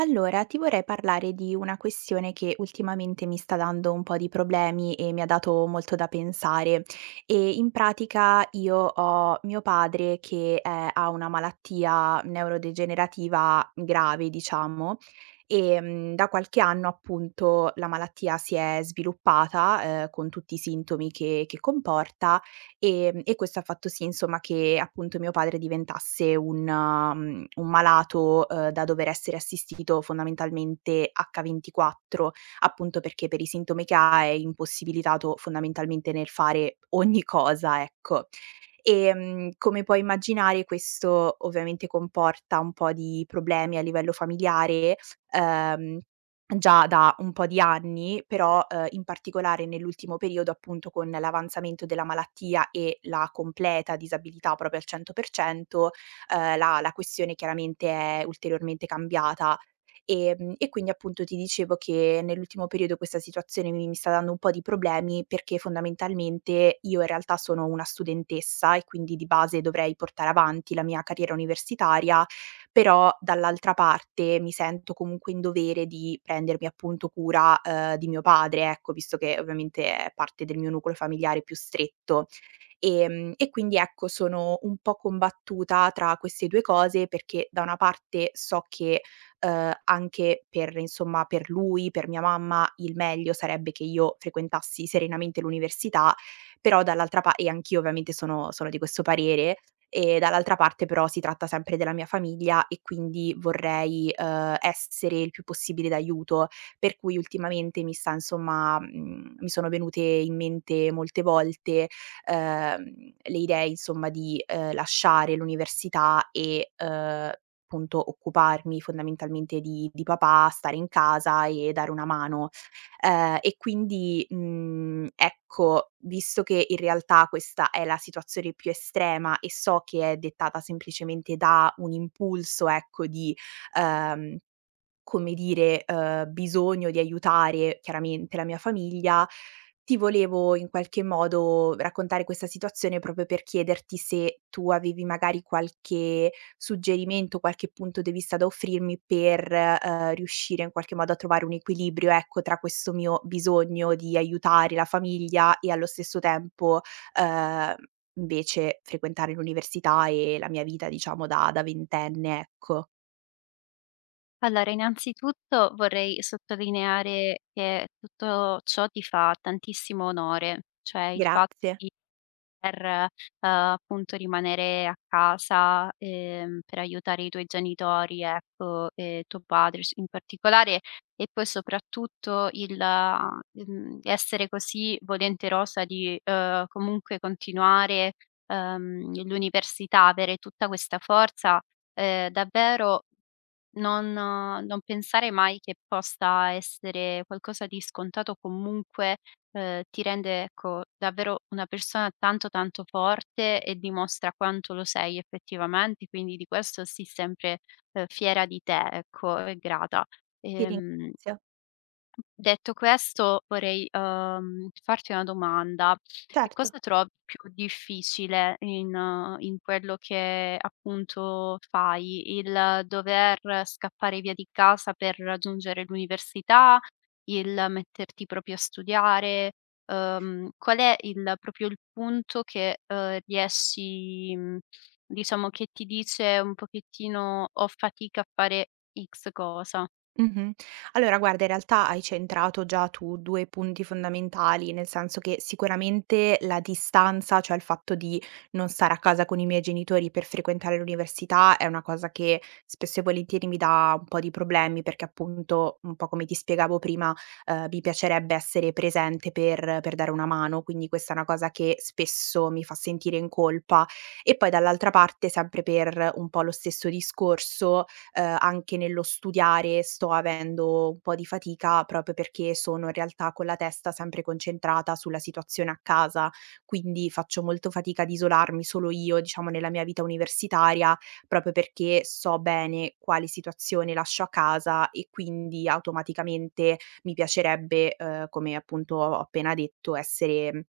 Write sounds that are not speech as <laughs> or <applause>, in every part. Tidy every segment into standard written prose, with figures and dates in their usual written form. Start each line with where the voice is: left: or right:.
right: Allora, ti vorrei parlare di una questione che ultimamente mi sta dando un po' di problemi e mi ha dato molto da pensare. E in pratica io ho mio padre che ha una malattia neurodegenerativa grave, diciamo, e da qualche anno appunto la malattia si è sviluppata, con tutti i sintomi che comporta. E questo ha fatto sì insomma che appunto mio padre diventasse un malato, da dover essere assistito fondamentalmente H24, appunto perché per i sintomi che ha è impossibilitato fondamentalmente nel fare ogni cosa, ecco. Come puoi immaginare questo ovviamente comporta un po' di problemi a livello familiare. uhm Già da un po' di anni, però, in particolare nell'ultimo periodo, appunto, con l'avanzamento della malattia e la completa disabilità proprio al 100%, la questione chiaramente è ulteriormente cambiata. E quindi appunto ti dicevo che nell'ultimo periodo questa situazione mi sta dando un po' di problemi, perché fondamentalmente io in realtà sono una studentessa e quindi di base dovrei portare avanti la mia carriera universitaria, però dall'altra parte mi sento comunque in dovere di prendermi appunto cura, di mio padre, ecco, visto che ovviamente è parte del mio nucleo familiare più stretto. E quindi ecco sono un po' combattuta tra queste 2 cose, perché da una parte so che, anche per insomma per lui, per mia mamma, il meglio sarebbe che io frequentassi serenamente l'università. Però dall'altra pa e anch'io ovviamente sono di questo parere, e dall'altra parte però si tratta sempre della mia famiglia e quindi vorrei, essere il più possibile d'aiuto. Per cui ultimamente mi sta insomma, mi sono venute in mente molte volte ehm, le idee insomma di, lasciare l'università e, appunto occuparmi fondamentalmente di papà, stare in casa e dare una mano. E quindi, ecco, visto che in realtà questa è la situazione più estrema e so che è dettata semplicemente da un impulso, ecco, di, ehm come dire, bisogno di aiutare chiaramente la mia famiglia, ti volevo in qualche modo raccontare questa situazione proprio per chiederti se tu avevi magari qualche suggerimento, qualche punto di vista da offrirmi per, riuscire in qualche modo a trovare un equilibrio, ecco, tra questo mio bisogno di aiutare la famiglia e allo stesso tempo, uhm, invece frequentare l'università e la mia vita diciamo da ventenne, ecco.
left: Allora, innanzitutto vorrei sottolineare che tutto ciò ti fa tantissimo onore, cioè il fatto
right: Grazie,
left: di poter, appunto rimanere a casa, per aiutare i tuoi genitori, ecco, e tuo padre s in particolare, e poi soprattutto il essere così volenterosa di, comunque continuare, l'università, avere tutta questa forza, davvero non pensare mai che possa essere qualcosa di scontato, comunque, ti rende, ecco, davvero una persona tanto, tanto forte e dimostra quanto lo sei effettivamente, quindi di questo sii sempre, fiera di te, ecco, e grata.
right: ti
left: Ehm
right: ringrazio.
left: Detto questo vorrei, farti una domanda: che
right: Certo.
left: cosa trovi più difficile in quello che appunto fai? Il dover scappare via di casa per raggiungere l'università, il metterti proprio a studiare, qual è il proprio il punto che, riesci diciamo che ti dice un pochettino: "Ho fatica a fare X cosa"?
right: Mh-mh. Allora guarda, in realtà hai centrato già tu 2 punti fondamentali, nel senso che sicuramente la distanza, cioè il fatto di non stare a casa con i miei genitori per frequentare l'università è una cosa che spesso e volentieri mi dà un po' di problemi, perché appunto, un po' come ti spiegavo prima, mi piacerebbe essere presente per dare una mano, quindi questa è una cosa che spesso mi fa sentire in colpa. E poi dall'altra parte, sempre per un po' lo stesso discorso, anche nello studiare sto avendo un po' di fatica, proprio perché sono in realtà con la testa sempre concentrata sulla situazione a casa, quindi faccio molto fatica ad isolarmi solo io, diciamo, nella mia vita universitaria, proprio perché so bene quali situazioni lascio a casa e quindi automaticamente mi piacerebbe, come appunto ho appena detto, essere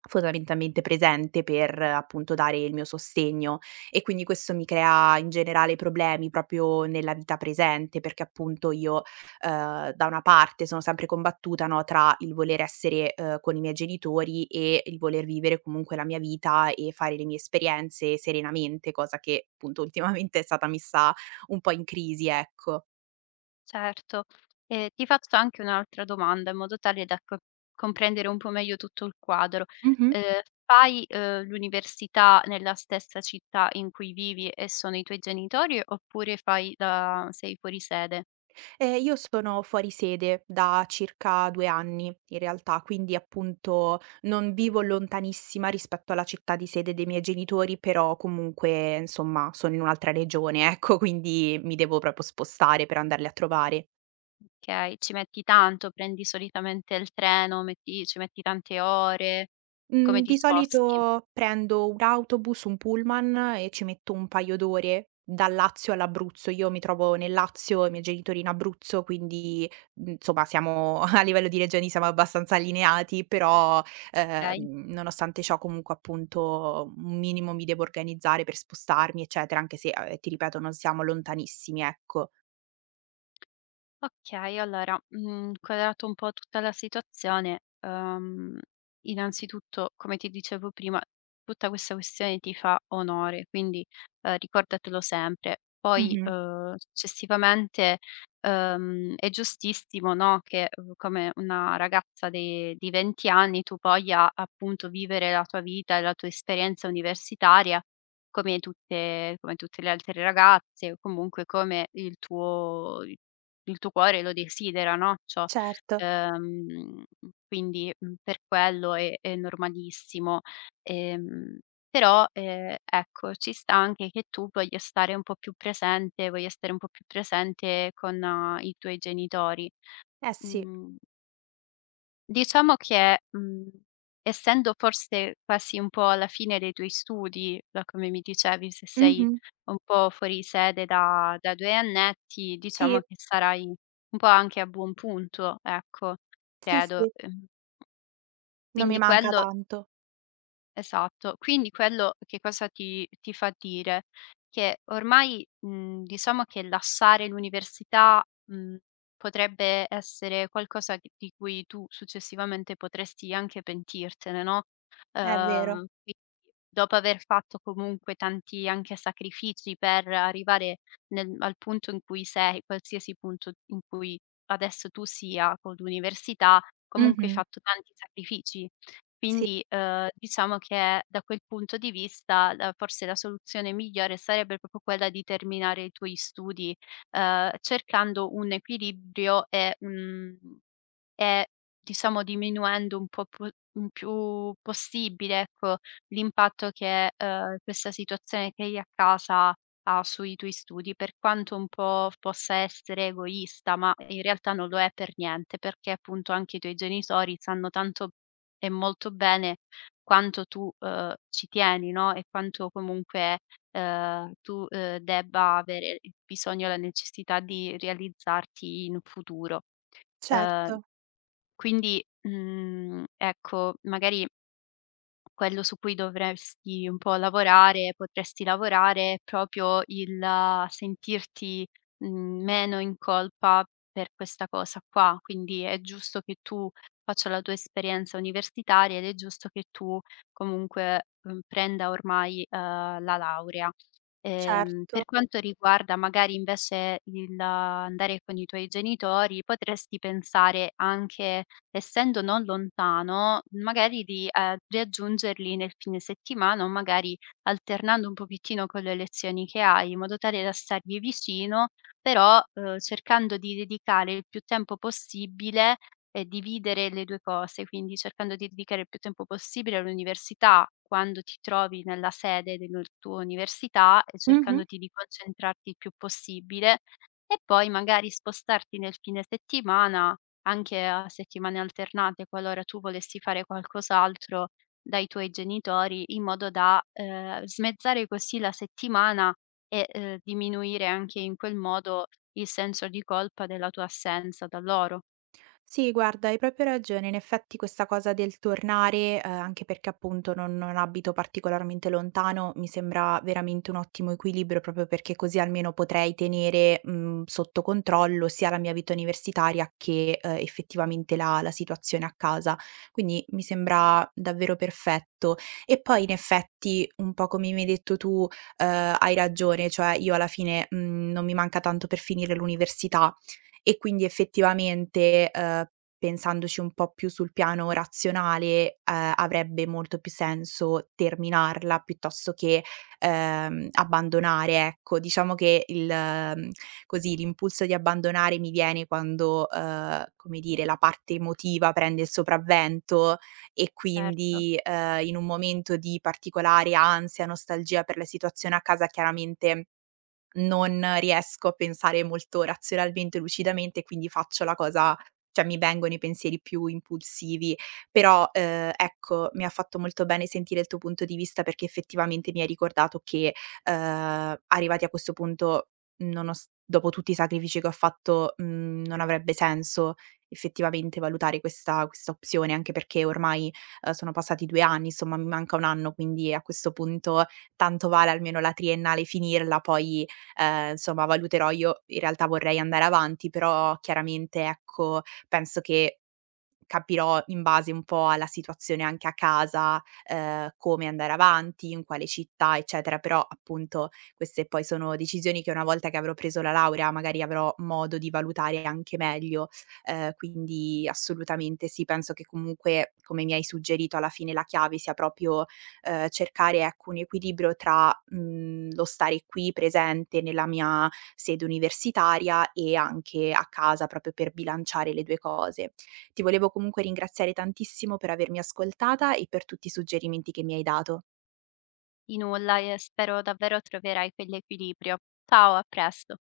right: fondamentalmente presente per, appunto, dare il mio sostegno. E quindi questo mi crea in generale problemi proprio nella vita presente, perché appunto io, da una parte sono sempre combattuta, no, tra il voler essere, con i miei genitori e il voler vivere comunque la mia vita e fare le mie esperienze serenamente, cosa che, appunto, <laughs> ultimamente è stata messa un po' in crisi, ecco.
left: Certo. Ti faccio anche un'altra domanda in modo tale da co comprendere un po' meglio tutto il quadro.
right: Mh-mh.
left: Fai, l'università nella stessa città in cui vivi e sono i tuoi genitori oppure fai la sei fuori sede?
right: Io sono fuori sede da circa 2 anni in realtà, quindi appunto non vivo lontanissima rispetto alla città di sede dei miei genitori, però comunque insomma sono in un'altra regione, ecco, quindi mi devo proprio spostare per andarli a trovare.
left: Okay, ci metti tanto, prendi solitamente il treno, metti ci metti tante ore, come
right: Mhmm,
left: ti
right: di
left: sposti?
right: solito prendo un autobus, un pullman e ci metto un paio d'ore, dal Lazio all'Abruzzo. Io mi trovo nel Lazio, i miei genitori in Abruzzo, quindi, insomma siamo <laughs> a livello di regioni siamo abbastanza allineati, però,
left: Okay.
right: nonostante ciò comunque appunto un minimo mi devo organizzare per spostarmi, eccetera, anche se, ti ripeto non siamo lontanissimi, ecco.
left: Okay, allora, quadrato un po' tutta la situazione, innanzitutto, come ti dicevo prima, tutta questa questione ti fa onore, quindi, ricordatelo sempre. Poi,
right: Mh-mh,
left: successivamente, è giustissimo, no, che, come una ragazza de di 20 anni tu voglia, appunto, vivere la tua vita e la tua esperienza universitaria come tutte le altre ragazze o comunque come il tuo cuore lo desidera, no, ciò.
right: certo.
left: Ehm, quindi, per quello è normalissimo. Ehm, però, ecco, ci sta anche che tu voglia stare un po' più presente con i tuoi genitori.
right: Eh sì.
left: Mhmm. Diciamo che, essendo forse quasi un po' alla fine dei tuoi studi, da come mi dicevi, se sei
right: Mh-mh.
left: un po' fuori sede da 2 annetti, diciamo
right: Sì,
left: che sarai un po' anche a buon punto, ecco,
right: sì,
left: credo.
right: sì, non mi
left: Quindi
right: manca
left: quello
right: tanto.
left: esatto. Quindi quello che cosa ti ti fa dire? Che ormai, diciamo che lasciare l'università, mhmm, potrebbe essere qualcosa di cui tu successivamente potresti anche pentirtene, no,
right: È vero.
left: quindi dopo aver fatto comunque tanti anche sacrifici per arrivare nel al punto in cui sei, qualsiasi punto in cui adesso tu sia con l'università, comunque hai
right: Mh-mh.
left: fatto tanti sacrifici.
right: Sì,
left: Quindi, diciamo che da quel punto di vista la forse la soluzione migliore sarebbe proprio quella di terminare i tuoi studi, cercando un equilibrio e, mhmm e diciamo diminuendo un po' po in più possibile, ecco, l'impatto che, questa situazione che hai a casa ha sui tuoi studi, per quanto un po' possa essere egoista, ma in realtà non lo è per niente, perché appunto anche i tuoi genitori sanno tanto e molto bene quanto tu, ci tieni, no, e quanto comunque, tu, debba avere il bisogno e la necessità di realizzarti in futuro. Ehm
right: certo,
left: quindi, ecco, magari quello su cui dovresti un po' lavorare, potresti lavorare, è proprio il sentirti, meno in colpa per questa cosa qua. Quindi è giusto che tu faccia la tua esperienza universitaria ed è giusto che tu comunque, prenda ormai, la laurea. Per
right: certo.
left: quanto riguarda magari invece il andare con i tuoi genitori, potresti pensare anche, essendo non lontano, magari di, riaggiungerli nel fine settimana o magari alternando un pochettino con le lezioni che hai, in modo tale da stargli vicino, però, cercando di dedicare il più tempo possibile dividere le 2 cose, quindi cercando di dedicare il più tempo possibile all'università, quando ti trovi nella sede del tua università e
right: Mh-mh.
left: cercandoti di concentrarti il più possibile, e poi magari spostarti nel fine settimana anche a settimane alternate, qualora tu volessi fare qualcos'altro dai tuoi genitori, in modo da, smezzare così la settimana e, diminuire anche in quel modo il senso di colpa della tua assenza da loro.
right: Sì, guarda, hai proprio ragione. In effetti questa cosa del tornare, anche perché appunto non abito particolarmente lontano, mi sembra veramente un ottimo equilibrio, proprio perché così almeno potrei tenere, sotto controllo sia la mia vita universitaria che, effettivamente la situazione a casa. Quindi mi sembra davvero perfetto. E poi in effetti, un po' come mi hai detto tu, eh, hai ragione, cioè io alla fine, non mi manca tanto per finire l'università e quindi effettivamente, pensandoci un po' più sul piano razionale, avrebbe molto più senso terminarla piuttosto che, abbandonare, ecco. Diciamo che così l'impulso di abbandonare mi viene quando, come dire, la parte emotiva prende il sopravvento e
left: Certo.
right: quindi, in un momento di particolare ansia, nostalgia per la situazione a casa, chiaramente non riesco a pensare molto razionalmente, lucidamente, quindi faccio la cosa, cioè mi vengono i pensieri più impulsivi. Però, ecco, mi ha fatto molto bene sentire il tuo punto di vista perché effettivamente mi hai ricordato che, arrivati a questo punto, nonos dopo tutti i sacrifici che ho fatto, non avrebbe senso effettivamente valutare questa opzione, anche perché ormai, sono passati 2 anni, insomma mi manca 1 anno, quindi a questo punto tanto vale almeno la triennale finirla, poi insomma valuterò, io in realtà vorrei andare avanti, però chiaramente, ecco, penso che capirò in base un po' alla situazione anche a casa, come andare avanti, in quale città, eccetera. Però appunto queste poi sono decisioni che una volta che avrò preso la laurea magari avrò modo di valutare anche meglio. Quindi assolutamente sì, penso che comunque, come mi hai suggerito, alla fine la chiave sia proprio, cercare ecco un equilibrio tra, lo stare qui presente nella mia sede universitaria e anche a casa, proprio per bilanciare le 2 cose. Ti volevo comunque ringraziare tantissimo per avermi ascoltata e per tutti i suggerimenti che mi hai dato.
left: Di nulla e spero davvero troverai quell'equilibrio. Ciao, a presto.